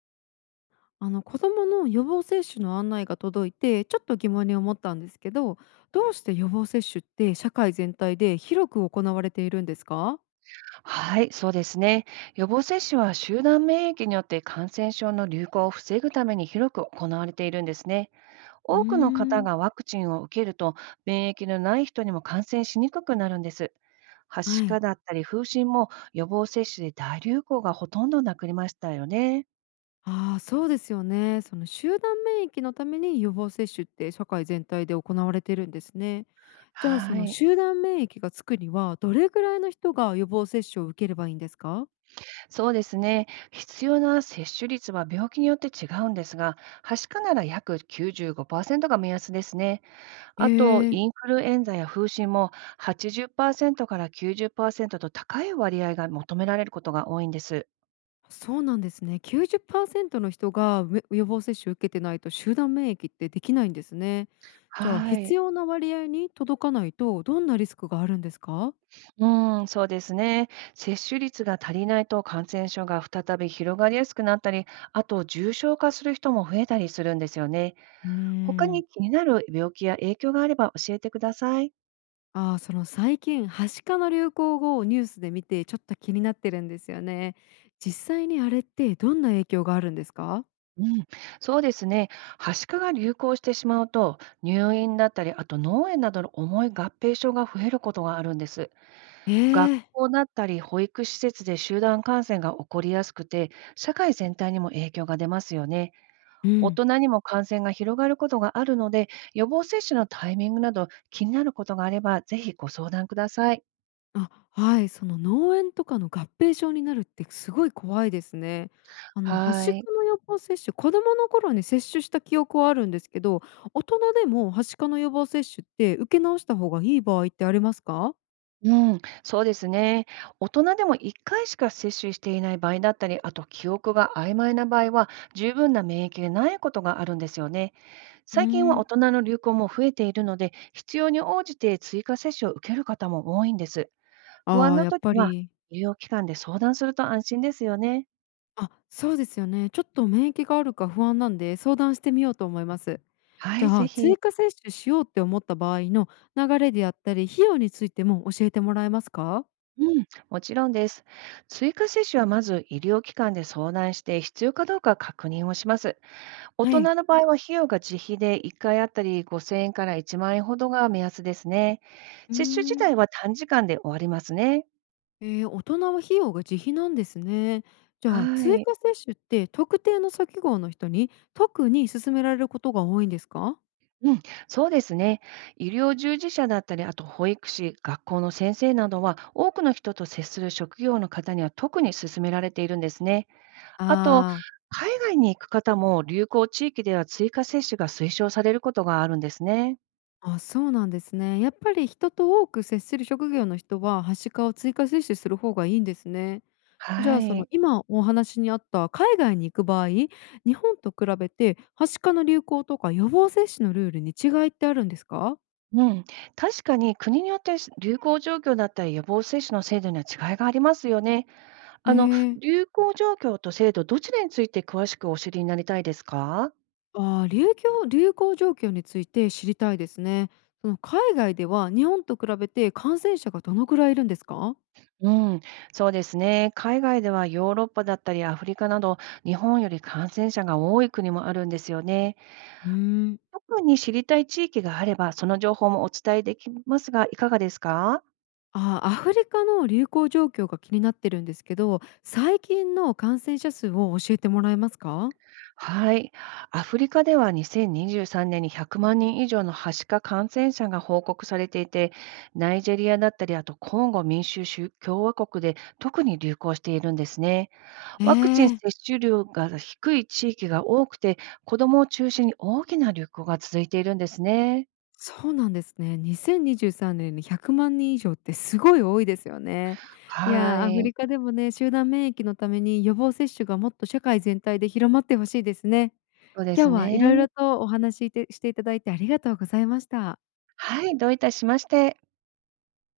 子どもの予防接種の案内が届いて、ちょっと疑問に思ったんですけど、どうして予防接種って社会全体で広く行われているんですか？はい、そうですね。予防接種は集団免疫によって感染症の流行を防ぐために広く行われているんですね。うー多くの方ん。がワクチンを受けると、免疫のない人にも感染しにくくなるんです。はしはかい。だったり風疹も予防接種で大流行がほとんどなくなりましたよね。ああ、そうですよね。その集団免疫のために予防接種って社会全体で行われているんですね。じゃあ、そはのい、集団免疫がつくにはどれぐらいの人が予防接種を受ければいいんですか？そうですね。必要な接種率は病気によって違うんですが、はしかなら約95%が目安ですね。へあと、え、インフルエンザや風疹も80%から90%と高い割合が求められることが多いんです。そうなんですね。90%の人が予防接種を受けてないと集団免疫ってできないんですね。じゃあ、は必い。要な割合に届かないとどんなリスクがあるんですか？うん、そうですね。接種率が足りないと感染症が再び広がりやすくなったり、あと重症化する人も増えたりするんですよね。うー他ん。に気になる病気や影響があれば教えてください。ああー、その最近ハシカの流行語をニュースで見て、ちょっと気になってるんですよね。実際にあれってどんな影響があるんですか？うん、そうですね。はしかが流行してしまうと、入院だったり、あと脳炎などの重い合併症が増えることがあるんです。え学え。校だったり保育施設で集団感染が起こりやすくて、社会全体にも影響が出ますよね。う大ん。人にも感染が広がることがあるので、予防接種のタイミングなど気になることがあれば、ぜひご相談ください。あ、はい、その脳炎とかの合併症になるってすごい怖いですね。ハはシい。カの予防接種、子供の頃に接種した記憶はあるんですけど、大人でもハシカの予防接種って受け直した方がいい場合ってありますか？うん、そうですね。大人でも1回しか接種していない場合だったり、あと記憶が曖昧な場合は、十分な免疫がないことがあるんですよね。うー最近はん、大人の流行も増えているので、必要に応じて追加接種を受ける方も多いんです。不安ああ、なやっ時ぱは、り。医療機関で相談すると安心ですよね。あ、そうですよね。ちょっと免疫があるか不安なんで、相談してみようと思います。はじい、ゃぜあ、ひ。追加接種しようって思った場合の流れであったり、費用についても教えてもらえますか？うん、もちろんです。追加接種はまず医療機関で相談して必要かどうか確認をします。大はい。人の場合は費用が自費で1回あたり5000円から1万円ほどが目安ですね。うー接種自ん。体は短時間で終わりますね。大人は費用が自費なんですね。じゃあ、は追い。加接種って特定の先号の人に特に勧められることが多いんですか？うん、そうですね。医療従事者だったり、あと保育士、学校の先生などは、多くの人と接する職業の方には特に勧められているんですね。あと、あ海外に行く方も流行地域では追加接種が推奨されることがあるんですね。あ、あ、そうなんですね。やっぱり人と多く接する職業の人は、はしかを追加接種する方がいいんですね。じゃはあ、そのい。今お話にあった海外に行く場合、日本と比べてはしかの流行とか予防接種のルールに違いってあるんですか？うん。確かに国によって流行状況だったり予防接種の制度には違いがありますよね。へあの、え。流行状況と制度、どちらについて詳しくお知りになりたいですか？ああ、流行状況について知りたいですね。その海外では日本と比べて感染者がどのくらいいるんですか？うん、そうですね。海外ではヨーロッパだったりアフリカなど、日本より感染者が多い国もあるんですよね。うーん。特に知りたい地域があれば、その情報もお伝えできますが、いかがですか？ああ、アフリカの流行状況が気になってるんですけど、最近の感染者数を教えてもらえますか？はい。アフリカでは2023年に100万人以上のハシカ感染者が報告されていて、ナイジェリアだったり、あとコンゴ民主主共和国で特に流行しているんですね。えワクチン接ー、種量が低い地域が多くて、子どもを中心に大きな流行が続いているんですね。そうなんですね。2023年に100万人以上ってすごい多いですよね。いはやー、アフい、リカでもね、集団免疫のために予防接種がもっと社会全体で広まってほしいですね。そうです今日は色ね。々とお話ししていただいてありがとうございました。はい、どういたしまして。